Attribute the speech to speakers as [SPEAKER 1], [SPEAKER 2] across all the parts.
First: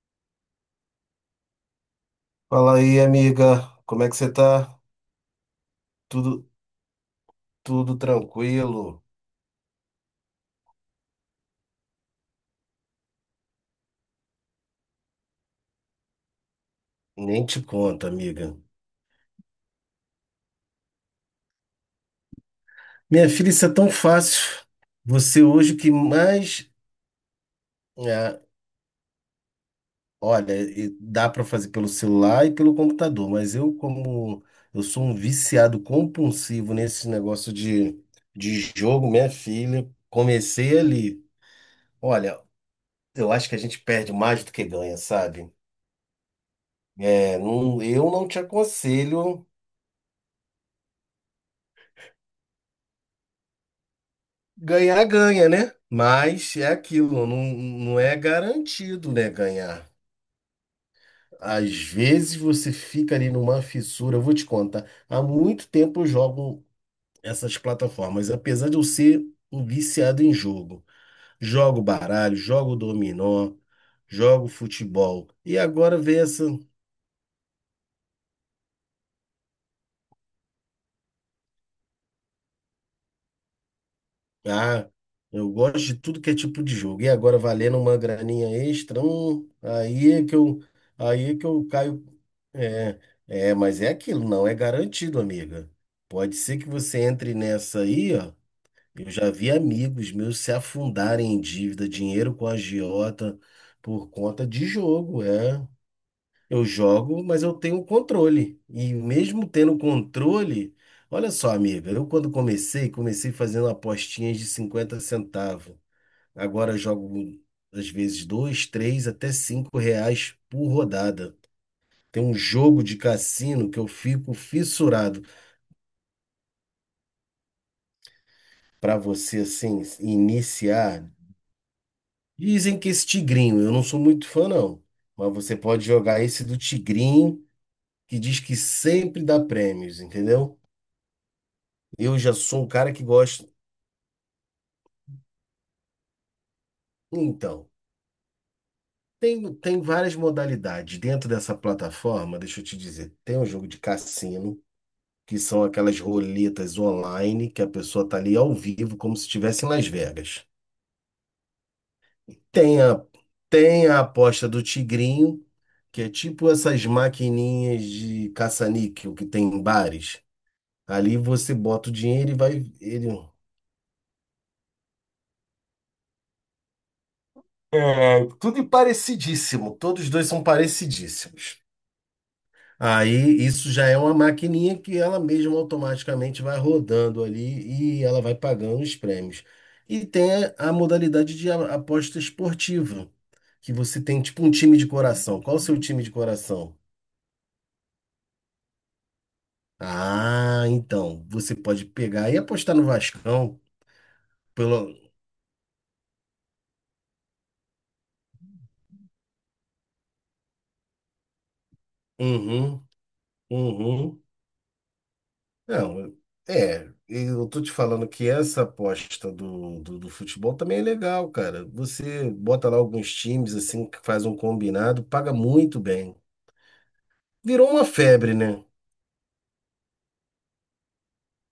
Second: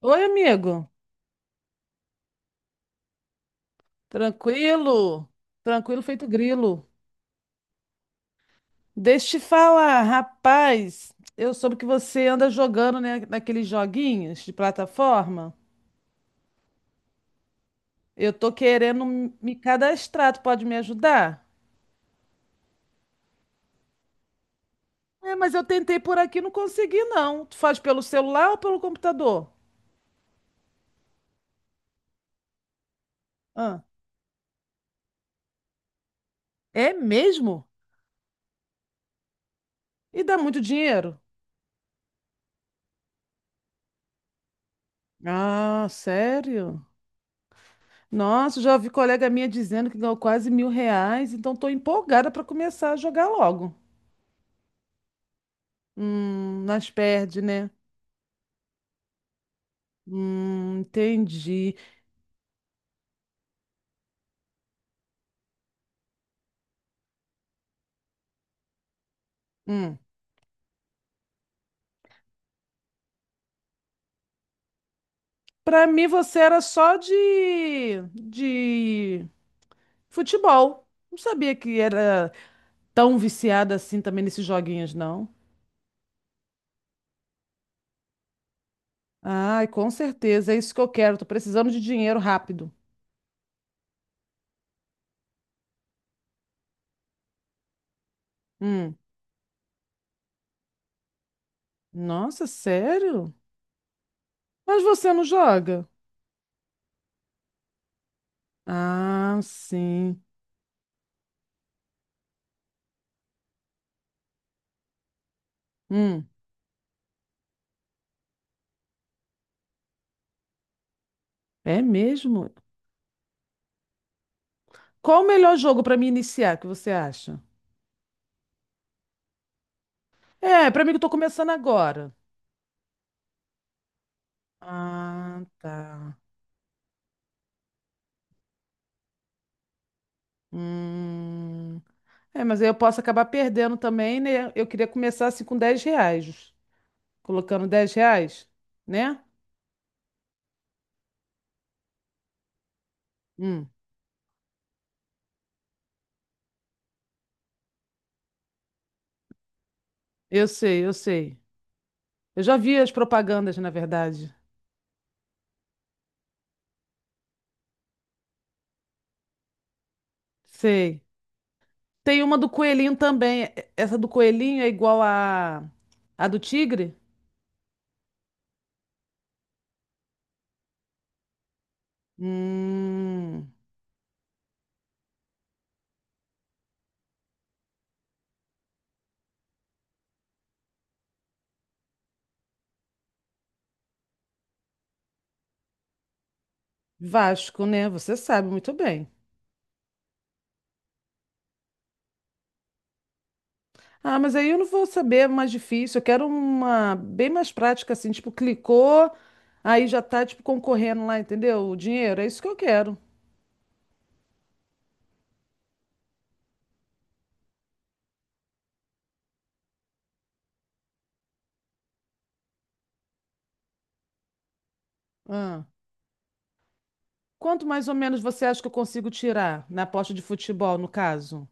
[SPEAKER 1] Oi, amigo.
[SPEAKER 2] Fala aí, amiga. Como é que você tá?
[SPEAKER 1] Tranquilo? Tranquilo feito
[SPEAKER 2] Tudo,
[SPEAKER 1] grilo.
[SPEAKER 2] tudo tranquilo?
[SPEAKER 1] Deixa eu te falar, rapaz. Eu soube que você anda jogando, né, naqueles joguinhos de plataforma.
[SPEAKER 2] Nem te conto,
[SPEAKER 1] Eu tô
[SPEAKER 2] amiga.
[SPEAKER 1] querendo me cadastrar. Tu pode me ajudar?
[SPEAKER 2] Minha filha, isso é tão fácil.
[SPEAKER 1] É,
[SPEAKER 2] Você
[SPEAKER 1] mas eu
[SPEAKER 2] hoje que
[SPEAKER 1] tentei por aqui, e não
[SPEAKER 2] mais.
[SPEAKER 1] consegui, não. Tu faz pelo
[SPEAKER 2] é,
[SPEAKER 1] celular ou pelo computador?
[SPEAKER 2] Olha, e dá para fazer pelo celular e pelo computador, mas eu,
[SPEAKER 1] Ah,
[SPEAKER 2] como eu sou um viciado compulsivo
[SPEAKER 1] é
[SPEAKER 2] nesse negócio
[SPEAKER 1] mesmo?
[SPEAKER 2] de jogo, minha filha,
[SPEAKER 1] E dá muito
[SPEAKER 2] comecei
[SPEAKER 1] dinheiro?
[SPEAKER 2] ali. Olha, eu acho que a gente perde mais do que ganha, sabe?
[SPEAKER 1] Ah, sério?
[SPEAKER 2] É, não, eu não te
[SPEAKER 1] Nossa, já ouvi colega
[SPEAKER 2] aconselho.
[SPEAKER 1] minha dizendo que ganhou quase R$ 1.000, então tô empolgada para começar a jogar logo.
[SPEAKER 2] Ganhar, ganha, né? Mas é
[SPEAKER 1] Nós
[SPEAKER 2] aquilo, não,
[SPEAKER 1] perde, né?
[SPEAKER 2] não é garantido, né, ganhar.
[SPEAKER 1] Entendi.
[SPEAKER 2] Às vezes você fica ali numa fissura, eu vou te contar. Há muito tempo eu jogo essas plataformas, apesar de eu ser um
[SPEAKER 1] Hum.
[SPEAKER 2] viciado em jogo. Jogo baralho, jogo dominó, jogo futebol. E
[SPEAKER 1] Para
[SPEAKER 2] agora
[SPEAKER 1] mim
[SPEAKER 2] vem
[SPEAKER 1] você
[SPEAKER 2] essa.
[SPEAKER 1] era só de futebol. Não sabia que era tão viciada assim também nesses
[SPEAKER 2] Ah,
[SPEAKER 1] joguinhos, não.
[SPEAKER 2] eu gosto de tudo que é tipo de jogo. E agora valendo uma graninha extra,
[SPEAKER 1] Ai, com
[SPEAKER 2] aí é que
[SPEAKER 1] certeza, é
[SPEAKER 2] eu,
[SPEAKER 1] isso que eu quero. Tô
[SPEAKER 2] aí é que eu
[SPEAKER 1] precisando de
[SPEAKER 2] caio.
[SPEAKER 1] dinheiro rápido.
[SPEAKER 2] É, é, mas é aquilo, não é garantido, amiga. Pode ser que você entre nessa aí, ó.
[SPEAKER 1] Hum.
[SPEAKER 2] Eu já vi amigos meus se afundarem em dívida, dinheiro
[SPEAKER 1] Nossa,
[SPEAKER 2] com
[SPEAKER 1] sério?
[SPEAKER 2] agiota por conta de
[SPEAKER 1] Mas você
[SPEAKER 2] jogo,
[SPEAKER 1] não
[SPEAKER 2] é.
[SPEAKER 1] joga?
[SPEAKER 2] Eu jogo, mas eu tenho controle. E
[SPEAKER 1] Ah,
[SPEAKER 2] mesmo tendo
[SPEAKER 1] sim.
[SPEAKER 2] controle, olha só, amiga, eu quando comecei, comecei fazendo apostinhas de 50 centavos.
[SPEAKER 1] Hum.
[SPEAKER 2] Agora eu jogo às vezes dois, três, até 5 reais por rodada.
[SPEAKER 1] É
[SPEAKER 2] Tem um
[SPEAKER 1] mesmo?
[SPEAKER 2] jogo de cassino que eu fico
[SPEAKER 1] Qual
[SPEAKER 2] fissurado
[SPEAKER 1] o melhor jogo para me iniciar, que você acha?
[SPEAKER 2] para você assim
[SPEAKER 1] É, para mim que eu
[SPEAKER 2] iniciar.
[SPEAKER 1] tô começando agora.
[SPEAKER 2] Dizem que esse tigrinho, eu não sou muito fã não, mas
[SPEAKER 1] Ah,
[SPEAKER 2] você pode
[SPEAKER 1] tá.
[SPEAKER 2] jogar esse do tigrinho que diz que sempre dá prêmios, entendeu?
[SPEAKER 1] Hum.
[SPEAKER 2] Eu já
[SPEAKER 1] É, mas
[SPEAKER 2] sou
[SPEAKER 1] aí
[SPEAKER 2] o
[SPEAKER 1] eu
[SPEAKER 2] cara
[SPEAKER 1] posso
[SPEAKER 2] que
[SPEAKER 1] acabar
[SPEAKER 2] gosta.
[SPEAKER 1] perdendo também, né? Eu queria começar assim com R$ 10. Colocando
[SPEAKER 2] Então,
[SPEAKER 1] R$ 10, né?
[SPEAKER 2] tem várias modalidades. Dentro dessa plataforma, deixa eu te dizer, tem um jogo
[SPEAKER 1] Hum.
[SPEAKER 2] de cassino, que são aquelas roletas online, que a pessoa tá ali ao vivo, como se estivesse em Las Vegas.
[SPEAKER 1] Eu sei, eu sei. Eu já vi
[SPEAKER 2] Tem
[SPEAKER 1] as
[SPEAKER 2] a,
[SPEAKER 1] propagandas, na
[SPEAKER 2] tem a
[SPEAKER 1] verdade.
[SPEAKER 2] aposta do Tigrinho, que é tipo essas maquininhas de caça-níquel que tem em bares.
[SPEAKER 1] Sei.
[SPEAKER 2] Ali você bota o
[SPEAKER 1] Tem
[SPEAKER 2] dinheiro e
[SPEAKER 1] uma do
[SPEAKER 2] vai.
[SPEAKER 1] coelhinho
[SPEAKER 2] Ele,
[SPEAKER 1] também. Essa do coelhinho é igual a do tigre?
[SPEAKER 2] é, tudo parecidíssimo. Todos os dois são parecidíssimos. Aí
[SPEAKER 1] Hum.
[SPEAKER 2] isso já é uma maquininha que ela mesma automaticamente vai rodando ali e ela vai pagando os prêmios. E tem a modalidade de aposta esportiva, que você tem tipo um time de coração. Qual o seu time de coração?
[SPEAKER 1] Vasco, né? Você sabe muito bem.
[SPEAKER 2] Ah, então, você pode pegar e apostar no Vascão
[SPEAKER 1] Ah, mas aí eu não vou
[SPEAKER 2] pelo
[SPEAKER 1] saber é mais difícil. Eu quero uma bem mais prática, assim, tipo, clicou, aí já tá, tipo, concorrendo lá, entendeu? O dinheiro, é isso que eu
[SPEAKER 2] Uhum,
[SPEAKER 1] quero.
[SPEAKER 2] uhum. Não, é, eu tô te falando que essa aposta do futebol também é legal, cara. Você bota lá alguns times assim, que faz um combinado, paga
[SPEAKER 1] Ah.
[SPEAKER 2] muito bem.
[SPEAKER 1] Quanto
[SPEAKER 2] Virou uma
[SPEAKER 1] mais ou menos
[SPEAKER 2] febre,
[SPEAKER 1] você acha
[SPEAKER 2] né?
[SPEAKER 1] que eu consigo tirar na aposta de futebol, no caso?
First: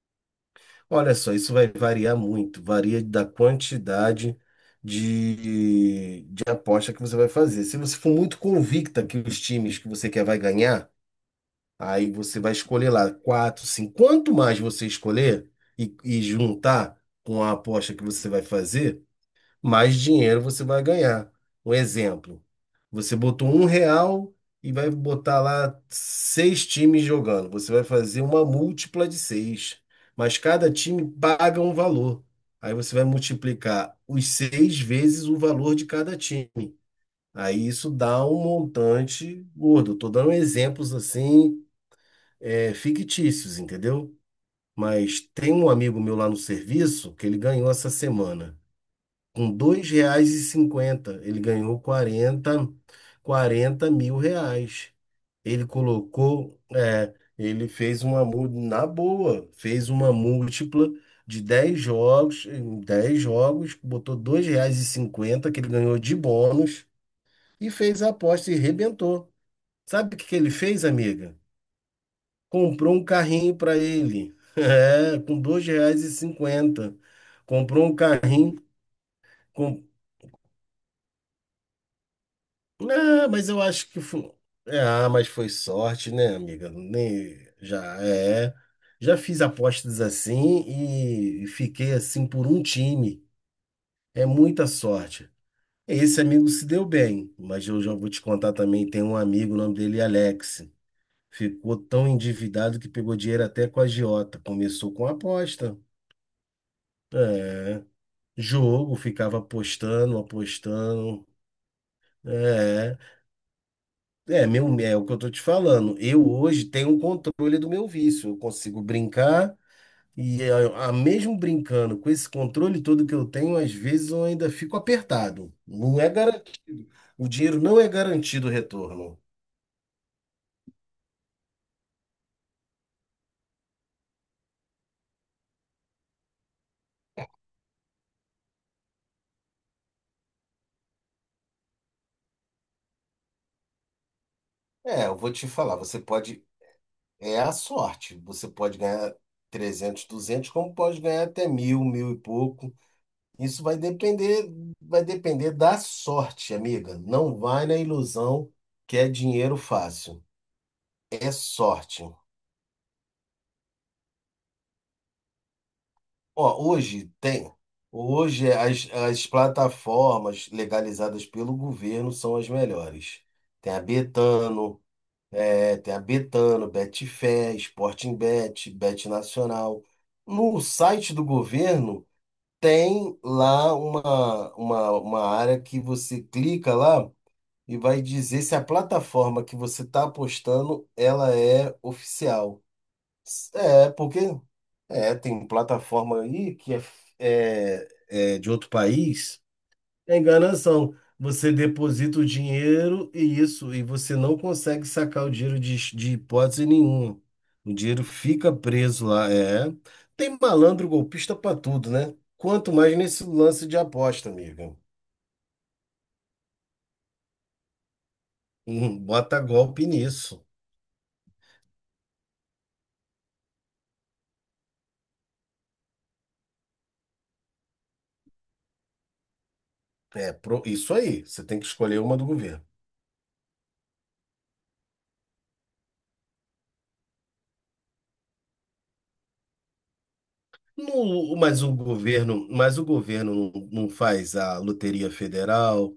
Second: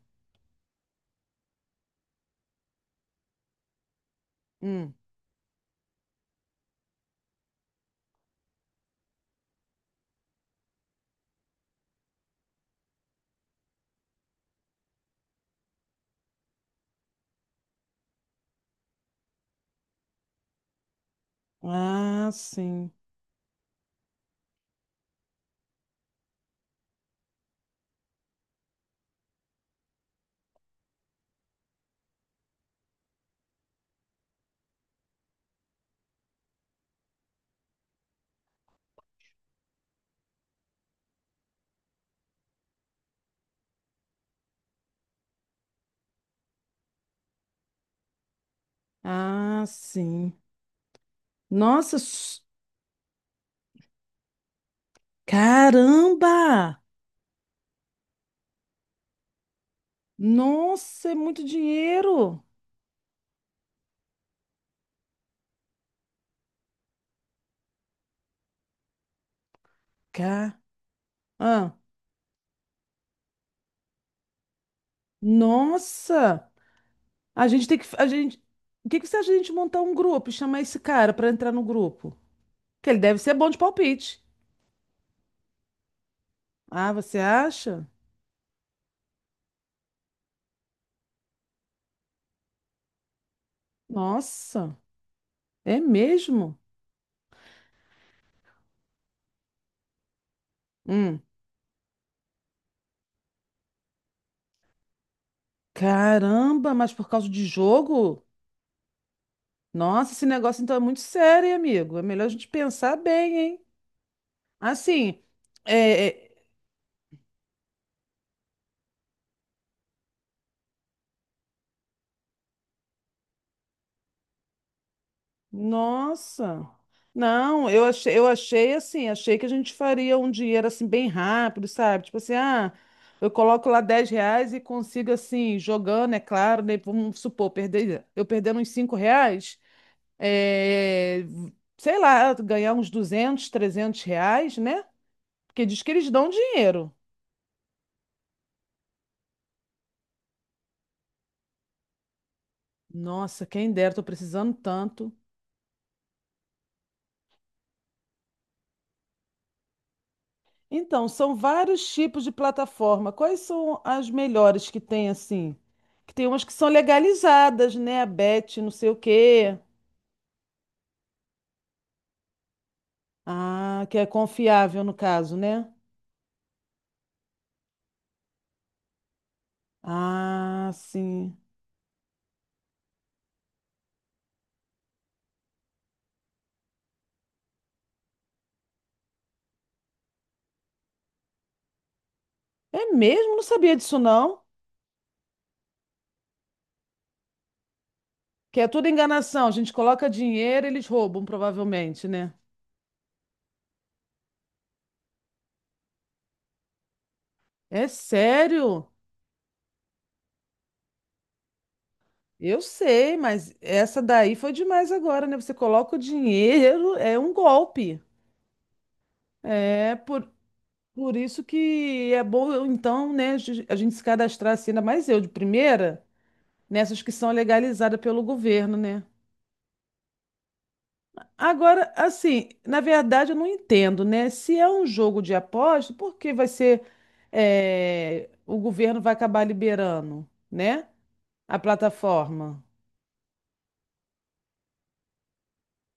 [SPEAKER 2] Olha só, isso vai variar muito, varia da quantidade
[SPEAKER 1] Hum.
[SPEAKER 2] de aposta que você vai fazer. Se você for muito convicta que os times que você quer vai ganhar, aí você vai escolher lá quatro, cinco. Quanto mais você escolher e juntar com a aposta que você vai fazer, mais dinheiro você vai ganhar. Um
[SPEAKER 1] Ah,
[SPEAKER 2] exemplo,
[SPEAKER 1] sim.
[SPEAKER 2] você botou 1 real e vai botar lá seis times jogando. Você vai fazer uma múltipla de seis, mas cada time paga um valor. Aí você vai multiplicar os seis vezes o valor de cada time. Aí isso dá um montante gordo. Estou dando exemplos assim, é, fictícios, entendeu? Mas tem um amigo meu lá no serviço que ele ganhou essa semana. Com
[SPEAKER 1] Ah,
[SPEAKER 2] dois reais
[SPEAKER 1] sim.
[SPEAKER 2] e cinquenta, ele ganhou
[SPEAKER 1] Nossa,
[SPEAKER 2] quarenta mil reais. Ele colocou,
[SPEAKER 1] caramba!
[SPEAKER 2] é, ele fez uma, na boa, fez uma múltipla
[SPEAKER 1] Nossa, é
[SPEAKER 2] de
[SPEAKER 1] muito
[SPEAKER 2] 10
[SPEAKER 1] dinheiro.
[SPEAKER 2] jogos, em 10 jogos, botou R$ 2,50, que ele ganhou de bônus, e fez a aposta e rebentou. Sabe o que que ele
[SPEAKER 1] Ca...
[SPEAKER 2] fez, amiga?
[SPEAKER 1] Ah.
[SPEAKER 2] Comprou um carrinho para ele, é, com dois reais e
[SPEAKER 1] Nossa!
[SPEAKER 2] cinquenta.
[SPEAKER 1] A gente tem que.
[SPEAKER 2] Comprou um carrinho.
[SPEAKER 1] O que que você acha de a gente montar um grupo e chamar esse cara para entrar no grupo? Que ele deve
[SPEAKER 2] Ah,
[SPEAKER 1] ser
[SPEAKER 2] mas
[SPEAKER 1] bom de
[SPEAKER 2] eu acho que
[SPEAKER 1] palpite.
[SPEAKER 2] foi. É, ah, mas foi sorte, né, amiga?
[SPEAKER 1] Ah, você
[SPEAKER 2] Nem... Já
[SPEAKER 1] acha?
[SPEAKER 2] é. Já fiz apostas assim e fiquei assim por um time. É muita
[SPEAKER 1] Nossa,
[SPEAKER 2] sorte.
[SPEAKER 1] é
[SPEAKER 2] Esse amigo
[SPEAKER 1] mesmo?
[SPEAKER 2] se deu bem, mas eu já vou te contar também. Tem um amigo, o nome dele é Alex.
[SPEAKER 1] Hum.
[SPEAKER 2] Ficou tão endividado que pegou dinheiro até com a agiota. Começou com aposta.
[SPEAKER 1] Caramba, mas por causa de
[SPEAKER 2] É.
[SPEAKER 1] jogo?
[SPEAKER 2] Jogo, ficava
[SPEAKER 1] Nossa,
[SPEAKER 2] apostando,
[SPEAKER 1] esse negócio então é muito
[SPEAKER 2] apostando.
[SPEAKER 1] sério, hein, amigo. É melhor a gente pensar
[SPEAKER 2] é
[SPEAKER 1] bem, hein?
[SPEAKER 2] É, meu, é o que eu
[SPEAKER 1] Assim,
[SPEAKER 2] tô te falando.
[SPEAKER 1] é,
[SPEAKER 2] Eu
[SPEAKER 1] é,
[SPEAKER 2] hoje tenho um controle do meu vício. Eu consigo brincar e mesmo brincando com esse controle todo que eu tenho, às vezes eu ainda fico apertado. Não é
[SPEAKER 1] Nossa.
[SPEAKER 2] garantido. O dinheiro
[SPEAKER 1] Não,
[SPEAKER 2] não
[SPEAKER 1] eu
[SPEAKER 2] é
[SPEAKER 1] achei, eu
[SPEAKER 2] garantido o
[SPEAKER 1] achei assim,
[SPEAKER 2] retorno.
[SPEAKER 1] achei que a gente faria um dinheiro assim bem rápido, sabe? Tipo assim, ah, eu coloco lá R$ 10 e consigo assim, jogando, é claro, né? Vamos supor, perder, eu perdendo uns R$ 5, é, sei lá, ganhar uns 200, R$ 300, né?
[SPEAKER 2] É, eu vou te
[SPEAKER 1] Porque
[SPEAKER 2] falar,
[SPEAKER 1] diz que
[SPEAKER 2] você
[SPEAKER 1] eles dão
[SPEAKER 2] pode,
[SPEAKER 1] dinheiro.
[SPEAKER 2] é a sorte. Você pode ganhar 300, 200, como pode ganhar até mil, mil e pouco.
[SPEAKER 1] Nossa,
[SPEAKER 2] Isso
[SPEAKER 1] quem dera, tô precisando
[SPEAKER 2] vai
[SPEAKER 1] tanto.
[SPEAKER 2] depender da sorte, amiga. Não vai na ilusão que é dinheiro fácil.
[SPEAKER 1] Então,
[SPEAKER 2] É
[SPEAKER 1] são vários
[SPEAKER 2] sorte.
[SPEAKER 1] tipos de plataforma. Quais são as melhores que tem assim? Que tem umas que são
[SPEAKER 2] Ó, hoje tem.
[SPEAKER 1] legalizadas, né? A
[SPEAKER 2] Hoje
[SPEAKER 1] Bet, não
[SPEAKER 2] as,
[SPEAKER 1] sei o
[SPEAKER 2] as
[SPEAKER 1] quê.
[SPEAKER 2] plataformas legalizadas pelo governo são as melhores. Tem a
[SPEAKER 1] Ah, que é confiável
[SPEAKER 2] Betano,
[SPEAKER 1] no caso, né?
[SPEAKER 2] é, tem a Betano, Betfair, Sportingbet, Bet Nacional. No
[SPEAKER 1] Ah,
[SPEAKER 2] site do
[SPEAKER 1] sim.
[SPEAKER 2] governo tem lá uma área que você clica lá e vai dizer se a plataforma que você está apostando ela é oficial.
[SPEAKER 1] É mesmo? Não sabia
[SPEAKER 2] É,
[SPEAKER 1] disso
[SPEAKER 2] porque
[SPEAKER 1] não.
[SPEAKER 2] é, tem plataforma aí que é, é, é de
[SPEAKER 1] Que é
[SPEAKER 2] outro
[SPEAKER 1] tudo
[SPEAKER 2] país,
[SPEAKER 1] enganação. A gente coloca
[SPEAKER 2] é
[SPEAKER 1] dinheiro, eles
[SPEAKER 2] enganação.
[SPEAKER 1] roubam,
[SPEAKER 2] Você
[SPEAKER 1] provavelmente,
[SPEAKER 2] deposita o
[SPEAKER 1] né?
[SPEAKER 2] dinheiro e isso, e você não consegue sacar o dinheiro de hipótese nenhuma. O
[SPEAKER 1] É
[SPEAKER 2] dinheiro fica
[SPEAKER 1] sério?
[SPEAKER 2] preso lá, é. Tem malandro golpista pra tudo, né?
[SPEAKER 1] Eu
[SPEAKER 2] Quanto mais
[SPEAKER 1] sei,
[SPEAKER 2] nesse
[SPEAKER 1] mas
[SPEAKER 2] lance de
[SPEAKER 1] essa
[SPEAKER 2] aposta,
[SPEAKER 1] daí foi
[SPEAKER 2] amiga.
[SPEAKER 1] demais agora, né? Você coloca o dinheiro, é um golpe.
[SPEAKER 2] Bota golpe
[SPEAKER 1] É, por,
[SPEAKER 2] nisso.
[SPEAKER 1] Por isso que é bom, então, né, a gente se cadastrar assim, ainda mais eu de primeira, nessas que são legalizadas pelo governo, né?
[SPEAKER 2] É, isso aí, você tem que
[SPEAKER 1] Agora,
[SPEAKER 2] escolher uma do
[SPEAKER 1] assim,
[SPEAKER 2] governo.
[SPEAKER 1] na verdade eu não entendo, né? Se é um jogo de aposta, por que vai ser, o governo vai acabar liberando, né? A
[SPEAKER 2] Mas o governo,
[SPEAKER 1] plataforma.
[SPEAKER 2] mas o governo não faz a Loteria Federal,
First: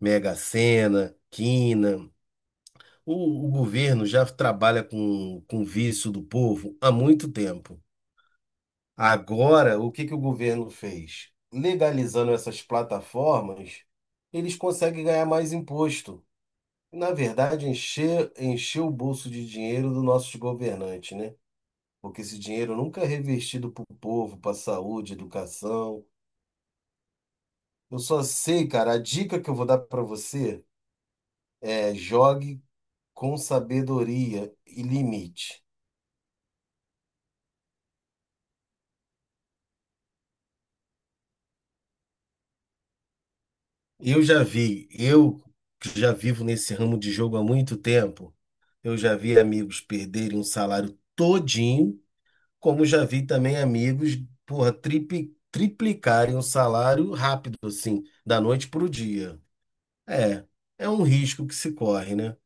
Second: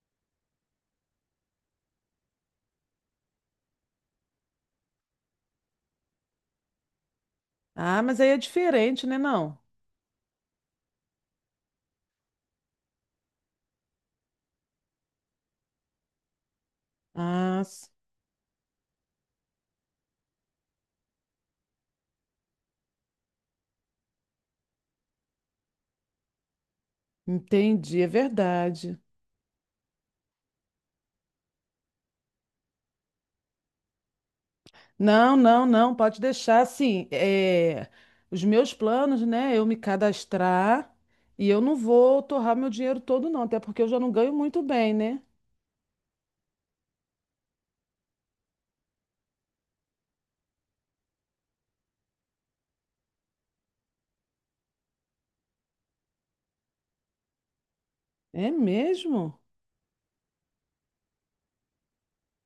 [SPEAKER 2] Mega Sena, Quina. O, o governo já trabalha com o vício do povo há muito tempo.
[SPEAKER 1] Ah, mas aí é diferente, né? Não.
[SPEAKER 2] Agora, o que que o governo fez? Legalizando essas plataformas, eles conseguem ganhar mais imposto. Na
[SPEAKER 1] Ah,
[SPEAKER 2] verdade, encher, encher o bolso de dinheiro dos nossos governantes, né? Porque esse dinheiro nunca é revertido para o povo, para a saúde, educação. Eu
[SPEAKER 1] entendi, é
[SPEAKER 2] só sei, cara, a
[SPEAKER 1] verdade.
[SPEAKER 2] dica que eu vou dar pra você é jogue com sabedoria e
[SPEAKER 1] Não,
[SPEAKER 2] limite.
[SPEAKER 1] não, não, pode deixar assim. É, os meus planos, né? Eu me cadastrar e eu não vou torrar meu dinheiro todo, não, até porque eu já não
[SPEAKER 2] Eu
[SPEAKER 1] ganho
[SPEAKER 2] já
[SPEAKER 1] muito
[SPEAKER 2] vi,
[SPEAKER 1] bem, né?
[SPEAKER 2] eu que já vivo nesse ramo de jogo há muito tempo, eu já vi amigos perderem um salário todinho, como já vi também amigos, porra, triplicarem o salário rápido, assim, da
[SPEAKER 1] É
[SPEAKER 2] noite pro
[SPEAKER 1] mesmo?
[SPEAKER 2] dia. É, é um risco que se corre, né?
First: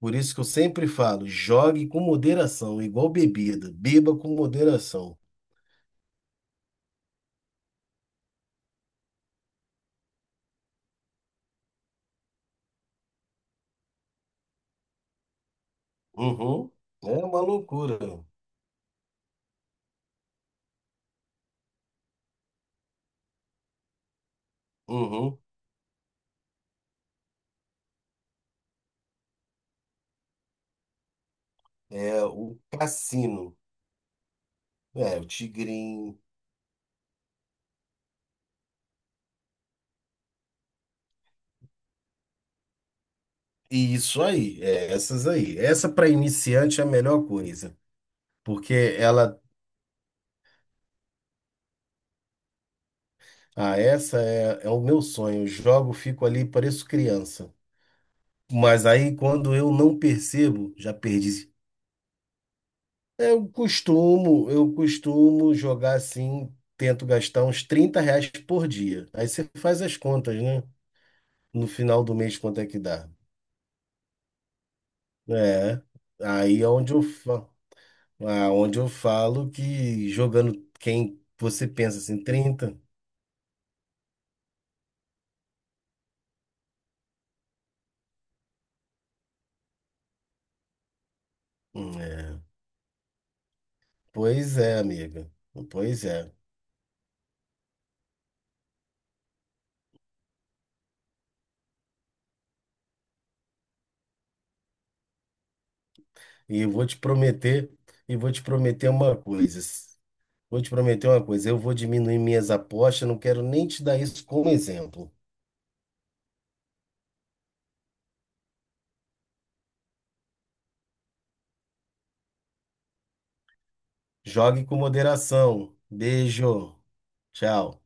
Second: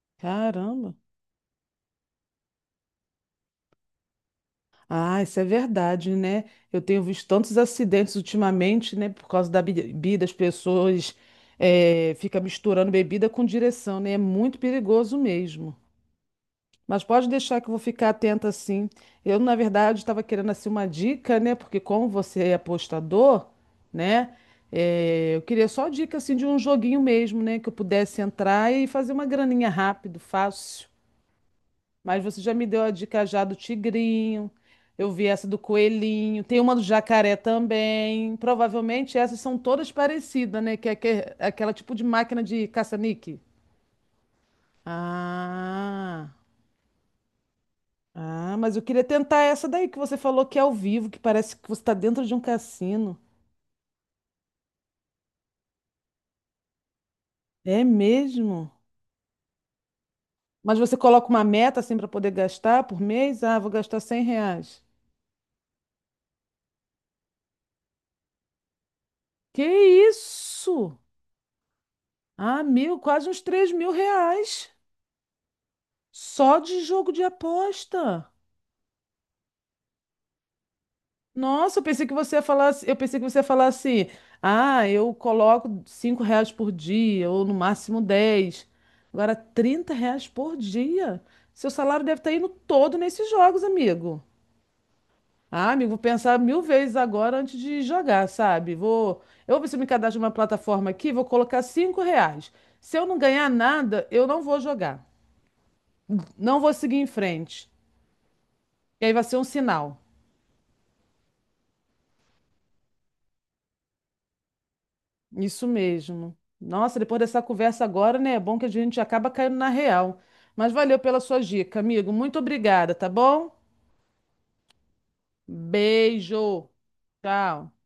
[SPEAKER 2] Por isso que eu sempre
[SPEAKER 1] Caramba.
[SPEAKER 2] falo, jogue com moderação, igual bebida, beba com moderação.
[SPEAKER 1] Ah, isso é verdade, né? Eu tenho visto tantos acidentes ultimamente, né? Por causa da bebida, as pessoas ficam misturando bebida com direção, né? É muito perigoso mesmo.
[SPEAKER 2] Uhum,
[SPEAKER 1] Mas
[SPEAKER 2] é
[SPEAKER 1] pode
[SPEAKER 2] uma
[SPEAKER 1] deixar que eu vou
[SPEAKER 2] loucura.
[SPEAKER 1] ficar atenta sim. Eu, na verdade, estava querendo assim uma dica, né? Porque como você é apostador, né?
[SPEAKER 2] Uhum.
[SPEAKER 1] Eu queria só dica assim de um joguinho mesmo, né? Que eu pudesse entrar e fazer uma graninha rápido, fácil. Mas
[SPEAKER 2] É
[SPEAKER 1] você já
[SPEAKER 2] o
[SPEAKER 1] me deu a dica já do
[SPEAKER 2] Cassino.
[SPEAKER 1] tigrinho. Eu
[SPEAKER 2] É, o
[SPEAKER 1] vi essa do
[SPEAKER 2] Tigrinho.
[SPEAKER 1] coelhinho. Tem uma do jacaré também. Provavelmente essas são todas parecidas, né? Que é aquela tipo de máquina de caça-níquel.
[SPEAKER 2] E isso aí, é, essas aí. Essa para
[SPEAKER 1] Ah.
[SPEAKER 2] iniciante é a melhor coisa.
[SPEAKER 1] Ah,
[SPEAKER 2] Porque
[SPEAKER 1] mas eu queria
[SPEAKER 2] ela.
[SPEAKER 1] tentar essa daí que você falou que é ao vivo, que parece que você está dentro de um cassino.
[SPEAKER 2] Ah, essa é, é o meu sonho. Jogo, fico ali, pareço criança.
[SPEAKER 1] É mesmo?
[SPEAKER 2] Mas aí, quando eu não percebo,
[SPEAKER 1] Mas
[SPEAKER 2] já
[SPEAKER 1] você coloca uma
[SPEAKER 2] perdi.
[SPEAKER 1] meta assim para poder gastar por mês?
[SPEAKER 2] Eu
[SPEAKER 1] Ah, vou gastar cem
[SPEAKER 2] costumo, eu
[SPEAKER 1] reais.
[SPEAKER 2] costumo jogar assim, tento gastar uns 30 reais por dia. Aí você faz as
[SPEAKER 1] Que
[SPEAKER 2] contas, né?
[SPEAKER 1] isso?
[SPEAKER 2] No final do mês, quanto
[SPEAKER 1] Ah,
[SPEAKER 2] é que
[SPEAKER 1] mil,
[SPEAKER 2] dá?
[SPEAKER 1] quase uns R$ 3.000
[SPEAKER 2] É,
[SPEAKER 1] só
[SPEAKER 2] aí é
[SPEAKER 1] de
[SPEAKER 2] onde eu
[SPEAKER 1] jogo de
[SPEAKER 2] falo,
[SPEAKER 1] aposta.
[SPEAKER 2] onde eu falo que jogando quem você
[SPEAKER 1] Nossa,
[SPEAKER 2] pensa assim, 30,
[SPEAKER 1] eu pensei que você ia falar assim, ah, eu coloco R$ 5 por dia, ou no máximo 10. Agora, R$ 30 por dia. Seu salário deve estar
[SPEAKER 2] é,
[SPEAKER 1] indo todo nesses jogos, amigo.
[SPEAKER 2] pois é, amiga.
[SPEAKER 1] Ah, amigo, vou
[SPEAKER 2] Pois é.
[SPEAKER 1] pensar mil vezes agora antes de jogar, sabe? Eu vou ver se eu me cadastro numa plataforma aqui, vou colocar R$ 5. Se eu não ganhar nada, eu não vou jogar. Não
[SPEAKER 2] E eu
[SPEAKER 1] vou
[SPEAKER 2] vou
[SPEAKER 1] seguir
[SPEAKER 2] te
[SPEAKER 1] em frente.
[SPEAKER 2] prometer, e vou te prometer
[SPEAKER 1] E aí
[SPEAKER 2] uma
[SPEAKER 1] vai ser um
[SPEAKER 2] coisa.
[SPEAKER 1] sinal.
[SPEAKER 2] Vou te prometer uma coisa, eu vou diminuir minhas apostas, não quero nem te dar isso como exemplo.
[SPEAKER 1] Isso mesmo. Nossa, depois dessa conversa agora, né? É bom que a gente acaba caindo na real. Mas valeu pela sua dica, amigo. Muito obrigada, tá bom?
[SPEAKER 2] Jogue com moderação.
[SPEAKER 1] Beijo.
[SPEAKER 2] Beijo.
[SPEAKER 1] Tchau.
[SPEAKER 2] Tchau.